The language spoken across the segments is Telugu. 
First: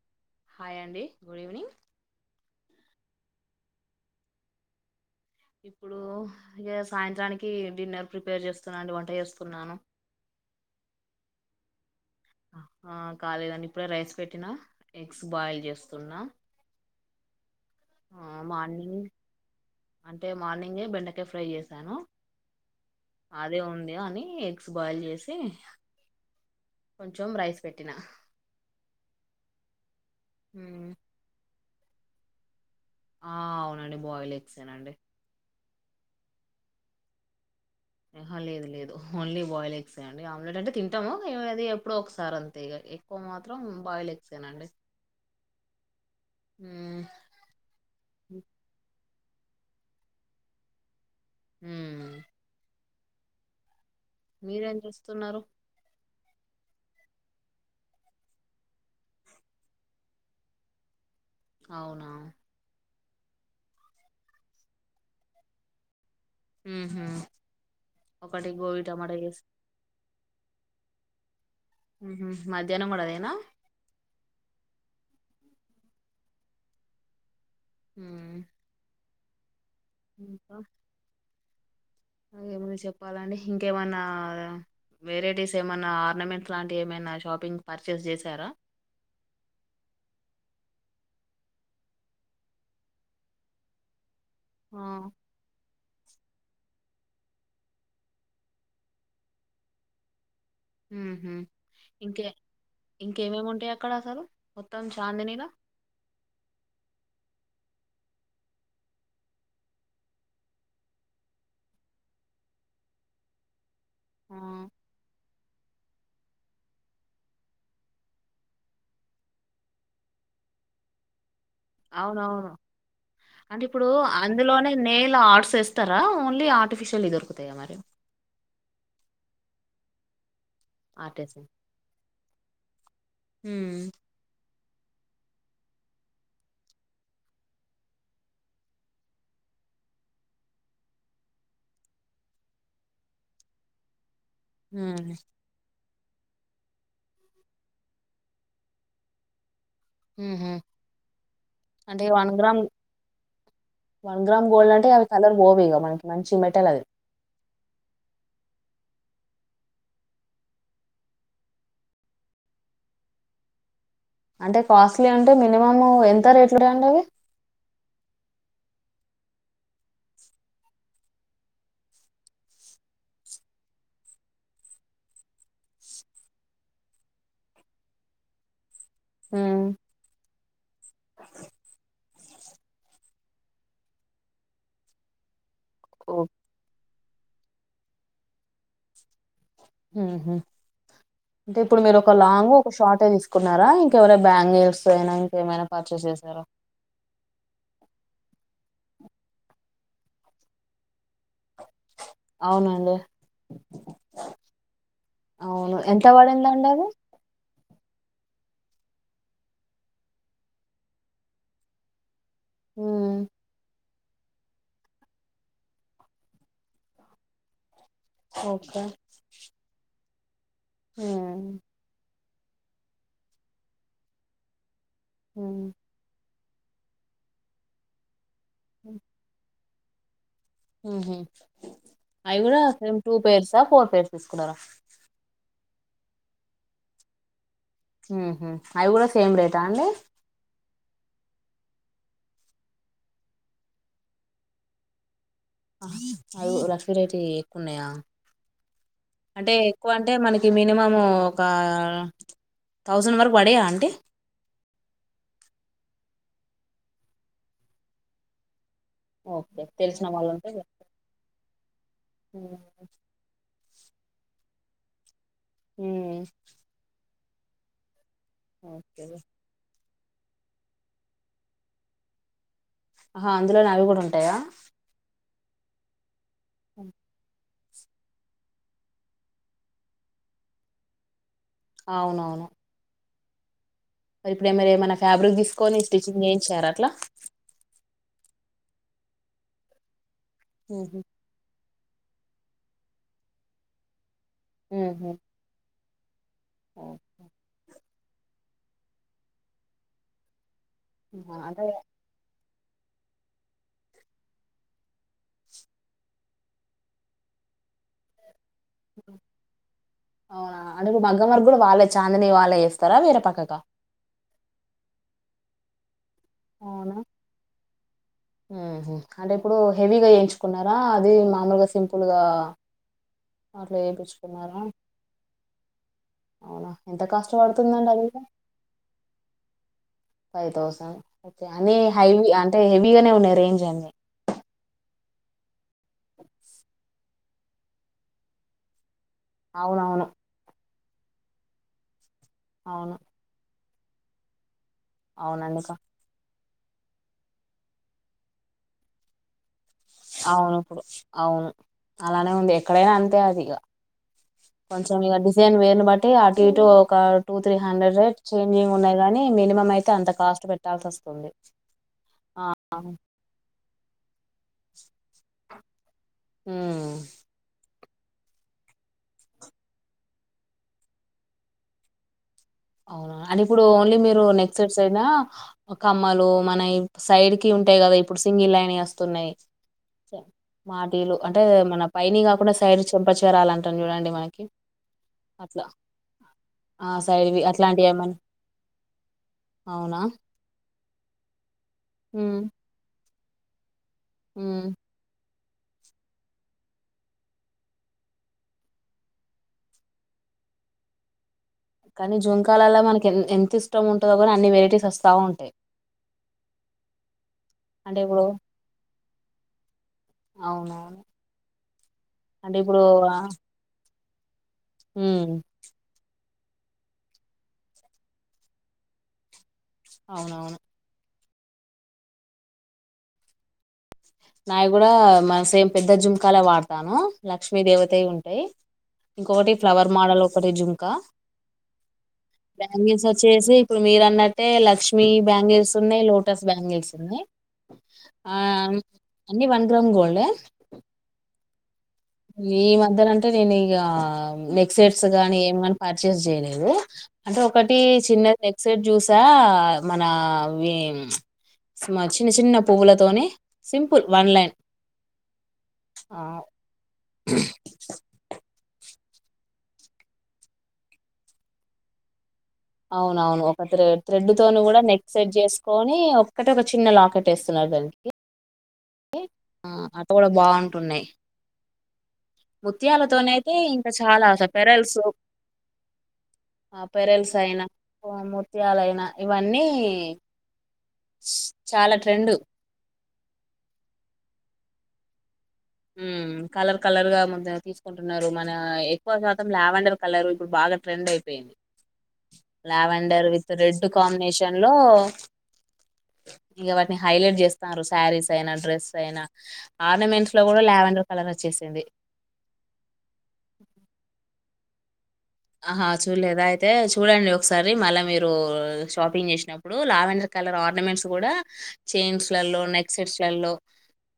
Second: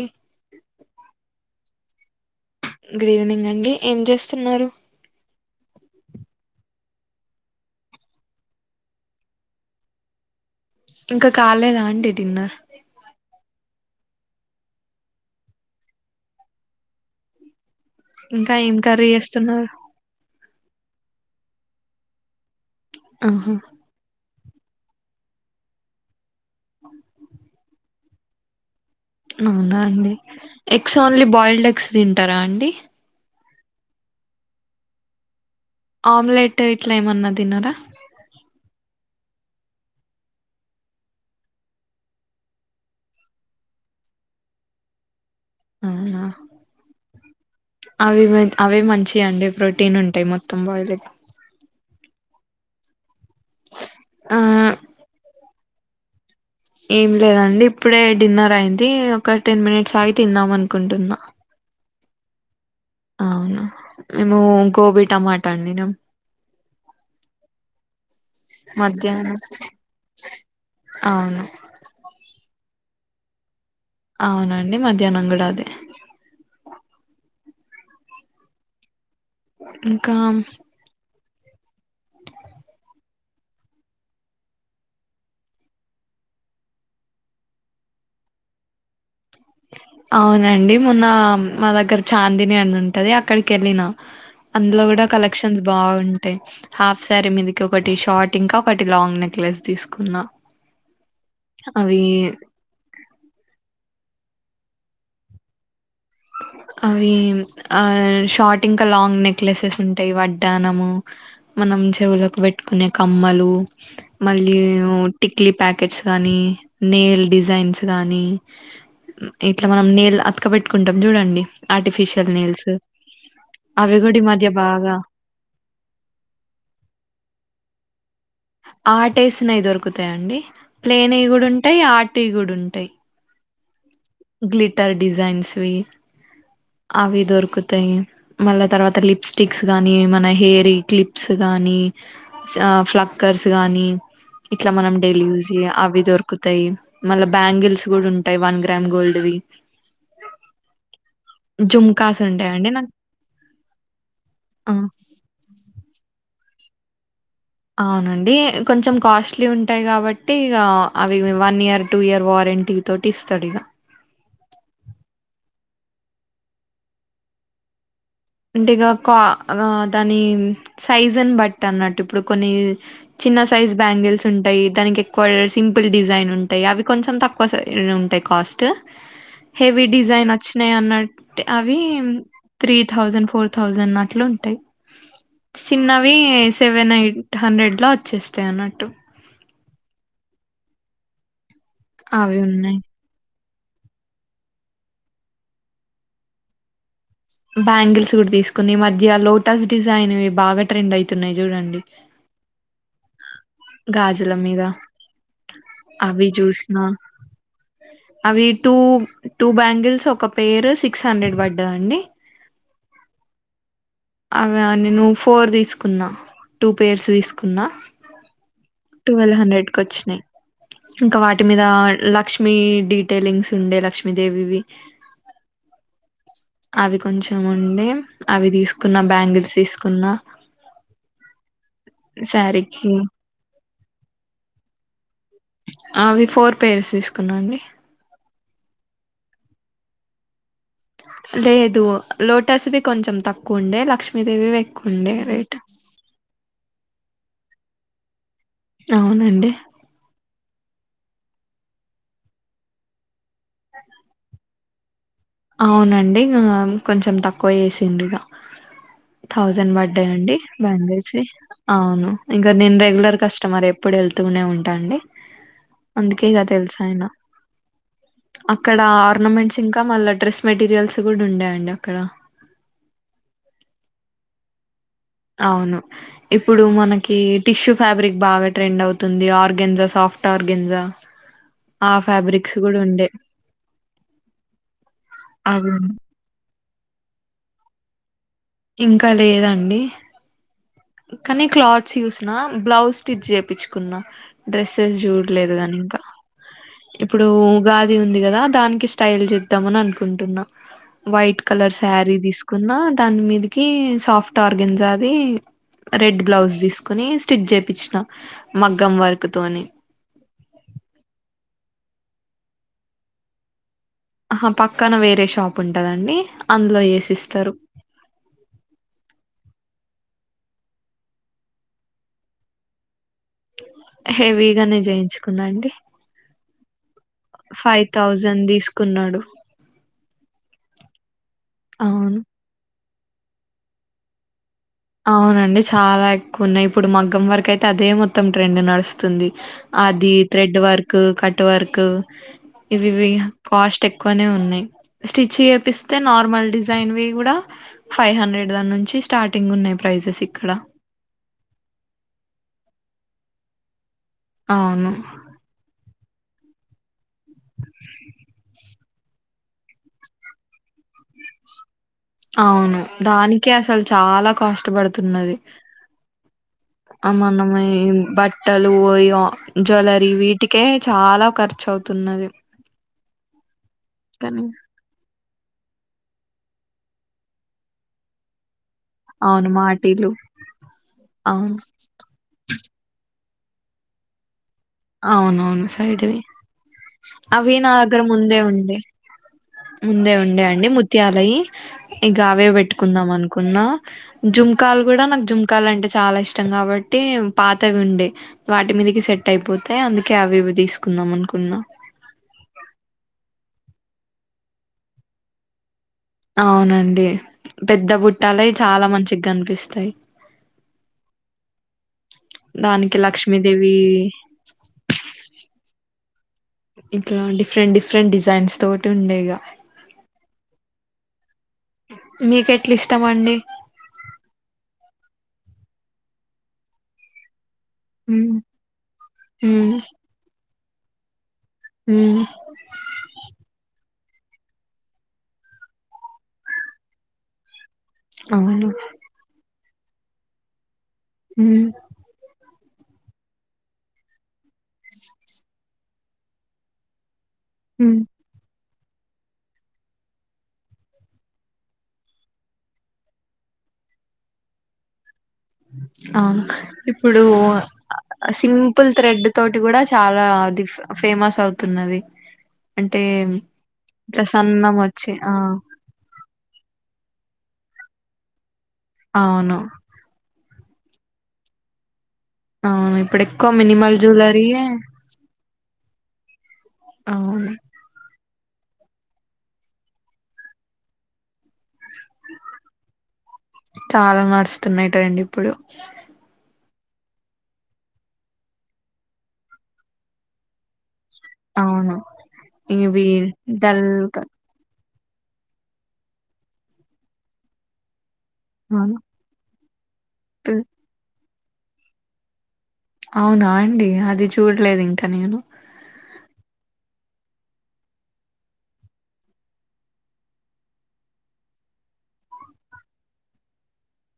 అం హాయ్ అండి గుడ్ ఈవెనింగ్ గుడ్ ఈవెనింగ్ అండి ఏం చేస్తున్నారు ఇప్పుడు ఇగ సాయంత్రానికి డిన్నర్ ప్రిపేర్ చేస్తున్నానండి వంట చేస్తున్నాను ఇంకా కాలేదా అండి డిన్నర్ ఆ కాలేదండి ఇప్పుడే రైస్ పెట్టినా ఎగ్స్ బాయిల్ జేస్తున్నా ఇంకా ఏం కర్రీ జేస్తున్నారు అంటే మార్నింగే బెండకాయ ఫ్రై చేసాను ఆహా అదే ఉంది అనీ బాయిల్ చేసి కొంచెమ్ రైస్ పెట్టినా అవునా అండి ఎగ్స్ ఓన్లీ బాయిల్డ్ ఎగ్స్ తింటారా అండి ఆ అవునండి బాయిల్ ఎక్సేనండి ఆమ్లెట్ ఇట్లా ఏమన్నా తినరా ఆహా లేదు లేదు ఓన్లీ బాయిల్ ఎగ్సేయండి ఆమ్లెట్ అంటే తింటాము అది ఎప్పుడో ఒకసారి అంతే ఎక్కువ మాత్రం బాయిల్ ఎగ్సెనండి [inaudible] అవునా మ్మ్ అవి మ అవి మంచ్ అండి ప్రోటీన్ ఉంటాయి మొత్తం బాయిల్ ఎగ్గ్ ఉమ్ ఆ మీరేం జేస్తున్నారు ఏం లేదండి ఇప్పుడే డిన్నర్ అయింది ఒక టెన్ మినిట్స్ ఆగి తిందాం అనుకుంటున్నా అవునా అవునా మేము గోబీ టమాటా వండినం ఉమ్ హూ ఒకటి గోబీ టమాట జేసిన ఆవును ఉమ్ హూమధ్యాహ్నం గూడా అదేనా అవునండి మధ్యాహ్నం గూడా అదే ఉమ్ ఇంకా ఏమన్నా చెప్పాలండి ఇంకేమన్నా వెరైటీస్ ఏమైన్నా ఆర్నమెంట్స్ లాంటివి ఏమైనా షాపింగ్ పర్చేస్ జేసారా [inaudible] అవునండి మొన్న మా దగ్గర చాందిని అని ఉంటది అక్కడికెళ్ళిన ఆ అందులో కూడా కలెక్షన్స్ బాగుంటే హాఫ్ శారీ మీదికి ఒకటి షార్ట్ ఇంకా ఒకటి లాంగ్ నెక్లెస్ తీసుకున్నా ఉహు అవి ఇంకే ఇంకేమేమి ఉంటాయా అక్కడ అసలు మొత్తం చాందినీలో అవి ఆ షార్ట్ ఇంకా లాంగ్ నెక్లెస్సెస్ ఉంటాయి వడ్డానము మన నం చెవులకు పెట్టుకునే కమ్మలు ఆ మళ్ళీ టిక్ లీ ప్యాకెట్స్ గానీ నేల్ డిజైన్స్ గానీ ఇట్లా మనం నేల్ అతక పెట్టుకుంటాం చూడండి ఆర్టిఫిషియల్ అవునవును నెల్స్ అంటే ఇప్పుడు అందులోనే నేల్ ఆర్ట్స్ ఎస్తారా ఓన్లీ ఆర్టిఫిషియల్ దొరుకుతాయా మరి ఆర్ట్ ఎసినవి దొరుకుతాయిండి ప్లేన్ ఆర్ట్ ఏసి కూడా ఉంటాయి ఆర్ట్ కూడా ఉంటాయి ఉమ్ గ్లిట్ ట్టర్ డిజైన్స్ వి అవి దొరుకుతాయి మళ్ళా తర్వాత లిప్స్టిక్స్ గానీ మన హెయిర్ క్లిప్స్ గానీ కానీ ప్లాక్కర్స్ గానీ ఇట్ల మనం ఉహు డైలీ యూజ్ ఇగ అవి దొరుకుతాయి మళ్ళా బ్యాంగిల్స్ కూడా ఉంటాయి వన్ గ్రామ్ గోల్డ్ వి ఉహు అంటే జుమ్కాస్ వన్ గ్రామ్ ఉంటాయండి నాకు వన్ గ్రామ్ ఆ గోల్డ్ అంటే అవి కలర్ పోవ్ ఇగ మనకి మంచి మెటల్ అది అవునండి కొంచెం కాస్ట్లీ ఉంటాయి కాబట్టి ఇగ అవి వన్ ఇయర్ టూ ఇయర్ వారె రెంటి తోటి ఇస్తాడిగా అంటే కాస్ట్లీ అంటే మినిమం ఎంత రేట్లు అండి అవి అంటే ఇగా కా దాని సైజ్ అని బట్టి అన్నట్టు ఇప్పుడు కొన్ని చిన్న సైజ్ బ్యాంగిల్స్ ఉంటాయి దానికి ఎక్కువ సింపుల్ డిజైన్ ఉంటాయి అవి కొంచెం తక్కువ సై ఉంటాయి కాస్ట్ ఉమ్ హెవీ డిజైన్ వచ్చినాయి అన్నట్టు అవి త్రీ థౌసండ్ ఫోర్ థౌజండ్ అట్లు ఉంటాయి చిన్నవి సెవెన్ ఎయిట్ హండ్రెడ్ లో వచ్చేస్తాయి అన్నట్టు అంటే ఇప్పుడు మీరు ఒక అవి లాంగ్ ఒక ఉన్నాయి షార్ట్ ఏ తీసు కున్నారా ఇంకేమన్నా బ్యాంగిల్స్ అయినా ఇంకేమైనా పర్చేస్ చేసారా బ్యాంగిల్స్ కూడా తీసుకుని ఈ మధ్య లోటస్ డిజైన్ ఇవి బాగా ట్రెండ్ అయతున్నాయి చూడండి అవునండి గాజుల మీద అవును ఎంత అవి పడిందండి చూసిన అది అవి టూ టూ బ్యాంగిల్స్ ఒక పేర్ సిక్స్ హండ్రెడ్ పడ్డాయి అండి ఊ అవ నేను ఫోర్ తీసుకున్నా టూ పేర్స్ తీసుకున్నా ఓకే టువల్ హండ్రెడ్ కి వచ్చినాయి ఇంకా వాటి ఉమ్ మీద లక్ష్మ లక్ష్మీ డీటెయిలింగ్స్ ఉండే లక్ష్మీదేవివి ఊ అవి కొంచెం ఉండే అవి తీసుకున్న బ్యాంగిల్స్ తీసుకున్న ఉహు అవి కూడా శారీకి టూ పేర్సా ఫోర్ పేర్స్ తీసుకున్నారా అవి ఫోర్ పేర్స్ తీసుకున్నా అండి అవి కూడా సేమ్ రేటా అండి లేదు లోటస్ వి కొంచెం తక్కువ ఉండే లక్ష్మీదేవి ఎక్కువ ఉండే రేట్ అవి లక్సరీ రేట్ ఉన్నాయా అవునండి అంటే ఎక్కువ అంటే మన మినిమం ఒక థౌసండ్ వరకు పడ్డయా అంటి అవునండి ఇగ కొంచెం తక్కువ చేసిండు ఇగ ఓకే థౌజండ్ తెలిసిన బడ్డయ్ వాళ్ళు అండి ఉంటే బ్యాంగిల్స్ అవును ఇంకా నేను రెగ్యులర్ కస్టమర్ ఏ ఏప్పుడు వెళ్తూనే ఉంటాండి ఉమ్ అందుకే ఇక తెలుసా ఆయన అక్కడ ఓకే ఆర్నమెంట్స్ ఇంకా మళ్ళ డ్రెస్ మెటీరియల్స్ కూడా ఉండా అండి అక్కడ ఆహా అందులోనే అవి కూడా ఉంటాయా అవును ఇప్పుడు మనకి టిష్యూ ఫ్యాబ్రిక్ బాగా ట్రెండ్ అవుతుంది. ఆర్గన్జా సాఫ్ట్ ఆర్గన్జా ఆ అవునవును ఫ్యాబ్రిక్స్ కూడా ఉండే మరి ఇప్పుడేమర ఏమైనా ఫ్యాబ్రిక్ తీసుకొని అవును స్టిచ్చింగ్ చేయిచ్చార అట్లా ఇంకా లేదండి. ఉహు కానీ క్లాత్స్ చూసిన బ్లౌజ్ స్టిచ్చేపిచ్చుకున్నా డ్రెస్సెస్ ఉహు చూడలేదు కానింకా ఓకే ఇప్పుడు గా ది ఉంది గదా దానికి స్టైల్ జేద్దామని అనుకుంటున్నా ఆహా, వైట్ అంటే కలర్ సారి తీస్ కున్నా దాని మీదకి సాఫ్ట్ ఆర్గన్జాది రెడ్ బ్లౌజ్ తీసుకొని స్టిచ్చేపిచ్చిన మగ్గం వర్కతోని అది కూడా వాళ్ళ చాందిని వాళ్లే చెస్తారా వేరే పక్కక ఆహ పక్కన వేరే షాప్ ఉంటదండి. అందులో అవునా చేసిస్తారు మ్మ్ హు అంటే ఇప్పుడు హెవీగా చేయించు కున్నరా అది మామూలుగా సింపుల్గా హెవీగానే చేయించుకున్నా అండి. అవునా ఎంత కాస్ట్ ఫైవ్ పడుతుందండి హెవీగ థౌజండ్ తీసుకున్నాడు ఫైవ్ థౌసండ్ అనీ అవును హైవి అంటే హెవ్ వీగనే ఉన్నాయ్ రేంజ్ అన్ని అవునండి చాలా ఎక్కుఉన్నాయ్ ఇప్పుడు మగ్గం వర్క్ అయితే అదే మొత్తం ట్రెండ్ నడుస్తు తుంది. అవునవును అది థ్రెడ్ వర్క్ కట్ వర్క్ అవును ఇవివి కాస్ట్ ఎక్కువనే ఉన్నాయ్. స్టిచ్ అవునండికా చేపిస్తే నార్మల్ దిస్ జైన్వి కూడా ఫైవ్ హండ్రెడ్ దాన్నుంచి స్టార్టింగ్ ఉన్నాయ్ బౌ అవునప్పుడు అవును అలానే ఉంది. ఎక్కడైనా అంతే అది ఇగ అవును. కొంచెం ఇక డిజైన్ వేరుని బట్టి అటు ఇటు ఒక two three hundred rate change అయ్ ఉన్నాయ్ గాని మినిమం అయితే అంత కాస్ట్ పెట్టాల్సి వస్తుంది. ఆ అవును దానికే అసలు చాలా కాస్ట్ పడుతున్నది. ఉమ్ అమన్నమే బట్టలు ఇగ జ్యువలరీ వీటికే చాలా ఖర్చు అవుతున్నది. అవునా అండ్ ఇప్పుడు ఓన్లీ మీరు కానీ నెక్స్ సెట్స్సేనా కమ్మలు మనయ్ సైడ్ కి ఉంటాయ్ కదా ఇప్పుడు సింగిల్ లైన్ గా తున్నాయ్. అవును మాటీలు మాటీలు అంటే అవును మన పైనియ్ కాకుండా సైడ్ చంపచ చరాలంటాం చూడండి మనకి అట్లా అవునవును సైడివి ఆ సైడ్వి అవి నా అట్లాంటివి దగ్గర ఏమన్నా ముందే ఉండే అవునా ముందే ఉండే అండి ముత్యాలయి ఇక అవే ఉమ్ పెట్టుకుందాం అనుకున్న జుంకాలు కూడా నాకు జుం ంకాలంటే చాలా ఇష్టం కాబట్టి పాతవి ఉండే వాటి మీదకి సెట్ అయిపోత్ అయ్ అందుకే అవి ఇవి తీసుకుందాం అనుకున్నా కానీ జూంకాలల్లో మనకి ఎం ఎంత ఇష్టం ఉంటదో కానీ అన్ని వెరైటీస్ వస్తా ఉంటాయ్. అవునండి పెద్ద అంటే ఇప్పుడు బుట్టాలయ్ చాలా మంచిగా కనిపిస్తాయి. అవునవును. అంటే దానికి లక్ష్మీదేవి మ్మ్ ఇట్లా డిఫరెంట్ డిఫరెంట్ డిజైన్స్ తోటుండేగ అవునవును. మీకెట్ల ఇష్టమండి. నావి కూడా మన సేమ్ పెద్ద జుంకాలే వాడతాను. లేక్ లక్ష్మీ దేవతయి ఉమ్ ఉంటాయ్. ఇంకొకటి ఉమ్ ఫ్లవర్ మాడల్ ఒకటి జుంక ఉమ్ బ్యాంగిల్స్ వచ్చేసి ఇప్పుడు మీరు అన్నట్టే లక్ష్మీ బ్యాంగిల్స్ ఉన్నయ్ లోటస్ బ్యాంగిల్స్ ఉన్నయ్. ఆ అవును అన్నీ వన్ గ్రామ్ గోల్డె ఉమ్ ఈ మధ్యలో అంటే నేను ఇగ నెక్సెట్స్ గానీ ఏమి గాని పర్చేస్ చేయలేదు అంటే ఒకటి ఉమ్ చిన్న నెక్సెట్స్ జ్యూసా మన అవి మా చిన్న చిన్న పువ్వులతోని సింపుల్ వన్ లైన్ ఆ ఇప్పుడు సిం పుల్ త్రెడ్ తోటి గూడా చాలా అది ఫేమస్ అవుతున్నది అంటే అవునవును ఒక ఇట్లా త్రెడ్ తోను సన్నం గూడా నెక్ వచ్చి ఆ సెట్ చేసుకొని ఒక్కటే ఒక చిన్న లాకె ట్టేస్తున్నారు దానికి అవును ఆ అట్లా కూడా బాగుంటున్నాయి అవును ఇప్పుడు ఎక్కువ ముత్యాలతోనయితే ఇంకా మినిమల్ చాలా జ్యువెలరీయే పెరల్సు ఆ పెరల్స్ అవును అయినా ముత్యాలయిన ఇవన్నీ చాలా ట్రెండు చాలా నడుస్తున్నాయి ట్రెండ్ ఉమ్ కలర్ కలర్ గా తీసుకుంటున్నారు మన ఎక్కువ శాతం ల్యావెండర్ కలర్ ఇప్పుడు బాగా ట్రెండ్ అయింది పోయింది అవును ఇవి లావెండర్ విత్ రెడ్ డల్ క కాంబినేషన్ లో ఇగ వాటిని హైలైట్ జేస్తున్నారు శారీస్ అయినా డ్రెస్ అవును అయినా ఆర్నమెంట్స్ లో గూడా పిల్- లావెండర్ కలర్ వచ్చేసింది లేదు ఇంకా నేను ఆహా చూడలేదా అయితే చూడండి ఒకసారి మళ్ళా మీరు షాపింగ్ జేసినప్పుడు లావెండర్ కలర్ ఆర్నమెంట్స్ కూడా చైన్స్ లల్లో నెక్ సెట్స్ లల్లో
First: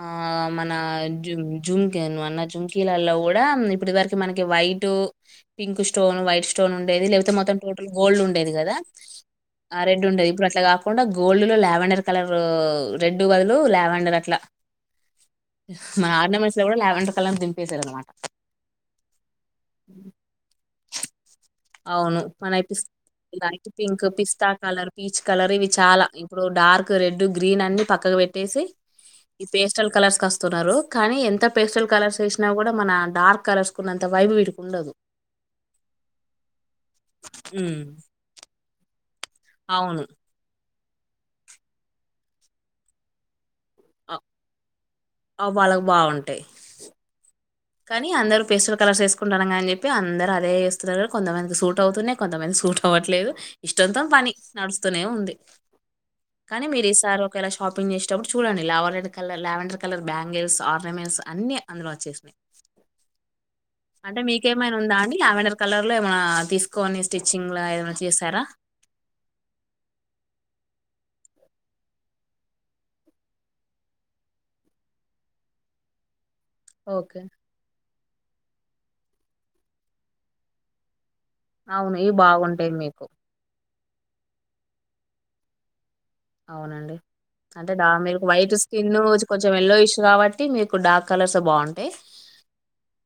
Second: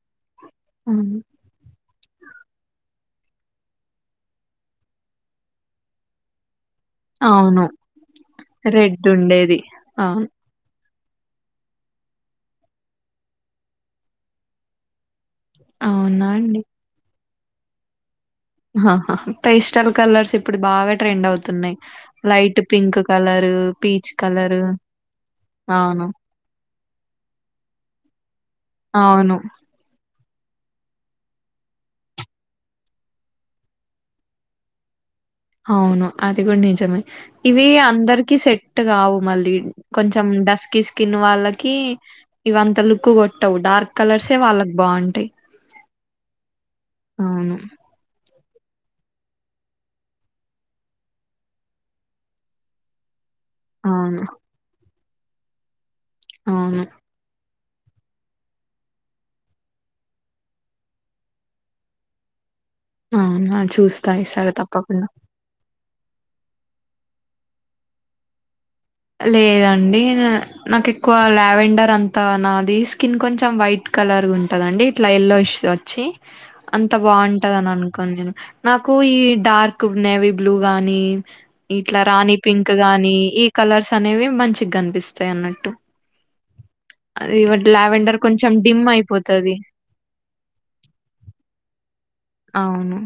అ ఆ మన అవును జు జుంకీ నువ్వు అన్న జుంకీలలో గూడా ఇప్పటి వరకి మనకి వైట్ పింక్ స్టోన్ వైట్ స్ట స్టోన్ ఉండేది లేకపోతే మొత్తం అవును టోటల్ గోల్డ్ ఉండేది గదా రెడ్ ఉండేది ఆ రెడ్ అవును ఉండేది ఇప్పుడు అట్లా కాదు కాకుండా గోల్డ్ లో ల్యావెండర్ కలర్ రెడ్ బదులు లావెండర్ అట్లా మన అవునా ఆర్నమెంట్స్ అండి లో కూడా లావెండర్ కలర్ దింపేశారు అన్నమాట ఆహా పేస్టల్ కలర్స్ ఇప్పుడు బాగా ట్రెండ్ అవుతుంది అవును మనపి లైట్ పింక్ పీచ్ పిస్తా కలరు కలర్ పీచ్ కలర్ ఇవి చాలా అవును ఇప్పుడు డార్క్ రెడ్ గ్రీన్ అన్ని పక్కకు పెట్టేసి అవును. ఇప్పుడు పేస్టల్ కలర్స్ వస్తున్నారు కానీ ఎంత పేస్టల్ కలర్స్ వేసినా కూడా మన డార్క్ కలర్స్ ఉన్నంత వైడ్ వీటికి ఉండదు అవును అది కూడా నిజమే ఇవి ఉమ్, అందరికిీ సెట్ కావు మళ్ళీ అవును కొంచెం డస్కి స్కిన్ వాళ్ళకి ఇవంత లుక్ కొట్ టౌ డార్క్ అ- కలర్సే వాళ్ళకి బాగుంటాయి ఆ వాళ్ళకి బాగుంటాయి అవును కానీ అందరు పెస్టల్ కలర్స్ వేసుకుంటరు అని జెప్పి అందరు అదేస్తున్నారు కొంతమందికి సూట్ అవుతున్నాయి కొంతమంది సూట్ అవట్లేదు ఇష్టంతో అవును. పని నడుస్తూనే ఉంది కానీ అవును. మీరు ఈసారి ఒక వేళ షాపింగ్ చేసేటప్పుడు చూడండి లావెడ్ colour lavender colour bangles ornaments అన్ని అందులో వచ్చేస్తాయి అవునా చూస్తా అంటే ఈసారి మీకేమైనా ఉందా తప్పకుండా. అని లావెండర్ కలర్ లో ఏమ తీసుకోని స్టిచ్చింగ్ ఏమన్నా చేసారా లేదండి నాకు ఎక్కువ లావెండర్ అంతా నాది స్కిన్ కొంచెం వైట్ కలర్ ఉంటదండి ఇట్లా ఎల్లో స్ వచ్చి అంత ఓకే బాగుంటదని అనుకు కొంచెం నాకు ఈ డార్క్ నేవీ బ్లూ గాని అవును ఇట్లా ఇవి రాణి బాగుంటాయి పింక్ మీకు గాని ఈ కలర్స్ అనేవి మంచి గనిపిస్తాయి అన్నట్టు అవునండి అది అంటే లావెండర్ మీరు కొంచెం వైట్ డిమ్ స్కిన్ కొంచెం అయిపోతది ఎల్లో ఇష్ కాబట్టి మీకు డార్క్ కలర్స్ బాగుంటాయి అవును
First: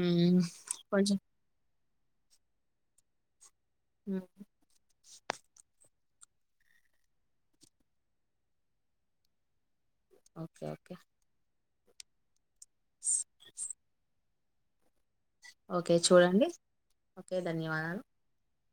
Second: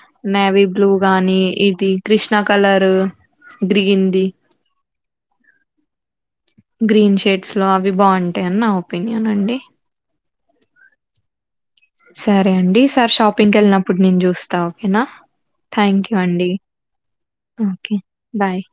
మ్మ్. నేవీ బ్లూ కొంచెం గాని ఇది కృష్ణా కలరు గ్రీన్ ది మ్మ్. గ్రీన్ షేడ్స్ లో అవి బాగుంటాయని నా ఒపీనియన్ అండి ఓకే ఓకే సరే అండి ఈసారి షాపింగ్ వెళ్ళినప్పుడు నేను చూస్తా ఓకేనా ఓకే థ్యాంక్ యూ చూడండి అండి ఓకే ఓకే ధన్యవాదాలు బాయ్